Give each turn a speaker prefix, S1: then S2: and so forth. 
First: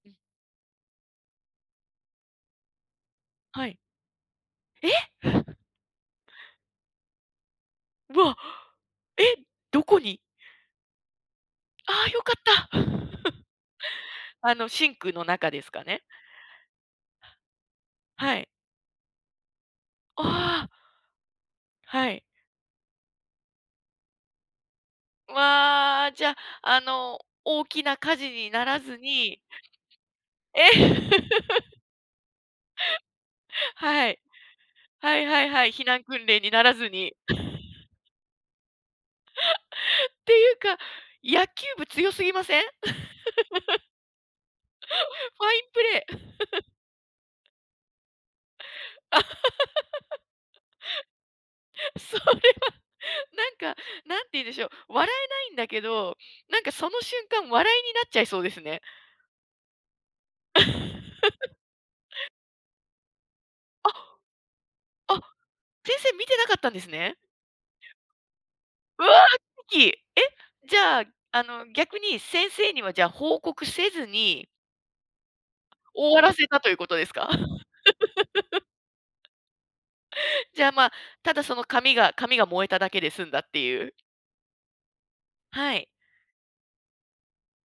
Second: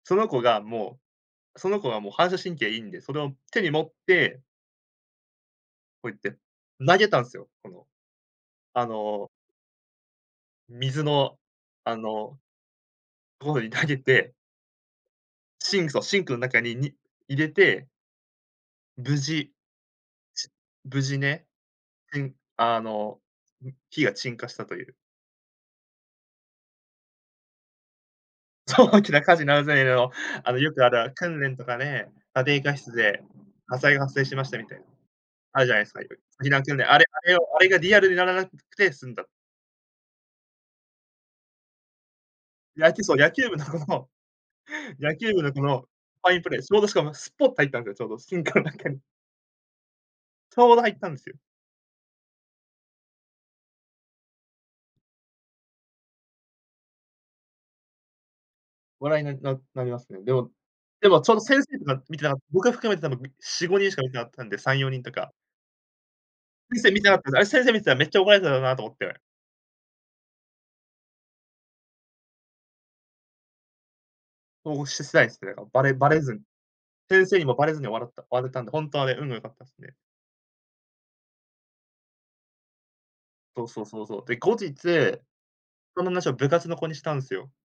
S1: その子がもうその子がもう反射神経いいんで、それを手
S2: は
S1: に
S2: い。
S1: 持って
S2: え？
S1: こうやって、投げたんすよ、この。
S2: うわ。
S1: あ
S2: え、
S1: の
S2: どこに？
S1: 水の、あ
S2: ああよか
S1: の
S2: った。
S1: ところに投げて
S2: あのシンクの中です
S1: シ
S2: か
S1: ンクそ
S2: ね？
S1: うシンクの中にに、入れて
S2: はい。
S1: 無事
S2: ああ。
S1: 無事ね、
S2: は
S1: て
S2: い。
S1: んあの、ん火が鎮火したという。
S2: わあ、じゃ、あの、大きな火事になら
S1: そう、
S2: ず
S1: 大きな火
S2: に。
S1: 事の [unintelligible] あの
S2: え。
S1: よくある訓 練とかね、家庭科室で、火災が
S2: は
S1: 発
S2: い。
S1: 生しましたみたいな。
S2: はいはい
S1: ある
S2: は
S1: じ
S2: い。
S1: ゃない
S2: 避
S1: すか、
S2: 難訓練
S1: 避
S2: に
S1: 難
S2: なら
S1: 訓練、
S2: ず
S1: あれ
S2: に。
S1: あれをあれが リアルにならなくくて済んだ。
S2: ていうか、野球部強すぎません？ファイン
S1: 野球そう、野球部の野球部のこの、
S2: プレ
S1: ファインプレ
S2: ー。
S1: ー ちょうどしかもスポッと入ったんですよ、ちょうどシンクの中に。ちょうど入ったんすよ。
S2: それは、なんか、何て言うんでしょう、笑えないんだけど、なんかその瞬間、笑いになっちゃいそうですね。
S1: 笑いに、ななりますね。でもでも、その先生とか見て な僕が含めて多分、みしごに
S2: あ、
S1: んしか見てなかったんで、3、4人と
S2: あ、
S1: か。
S2: 先生見てなかったんで
S1: 先
S2: す
S1: 生見てな
S2: ね。
S1: かった。あれ先生見てたら、めっちゃ怒られてただろなと思っ
S2: わ
S1: て。
S2: あ！奇跡！え？じゃあ、あの逆に、先生にはじゃあ、報告せずに
S1: 報告しすないすね、ばれば
S2: 終
S1: れ
S2: わ
S1: ず
S2: ら
S1: ん
S2: せたということです
S1: 先
S2: か？
S1: 生にもばれずに笑った笑っ たんで、ほんとはね、運が良かったっすね。
S2: じゃあま、ただその紙が紙が燃えただけで済んだっ
S1: そ
S2: て
S1: うそ
S2: い
S1: う
S2: う。
S1: そうそう。で、後日、
S2: はい。
S1: その話を部活の子にしたんすよ。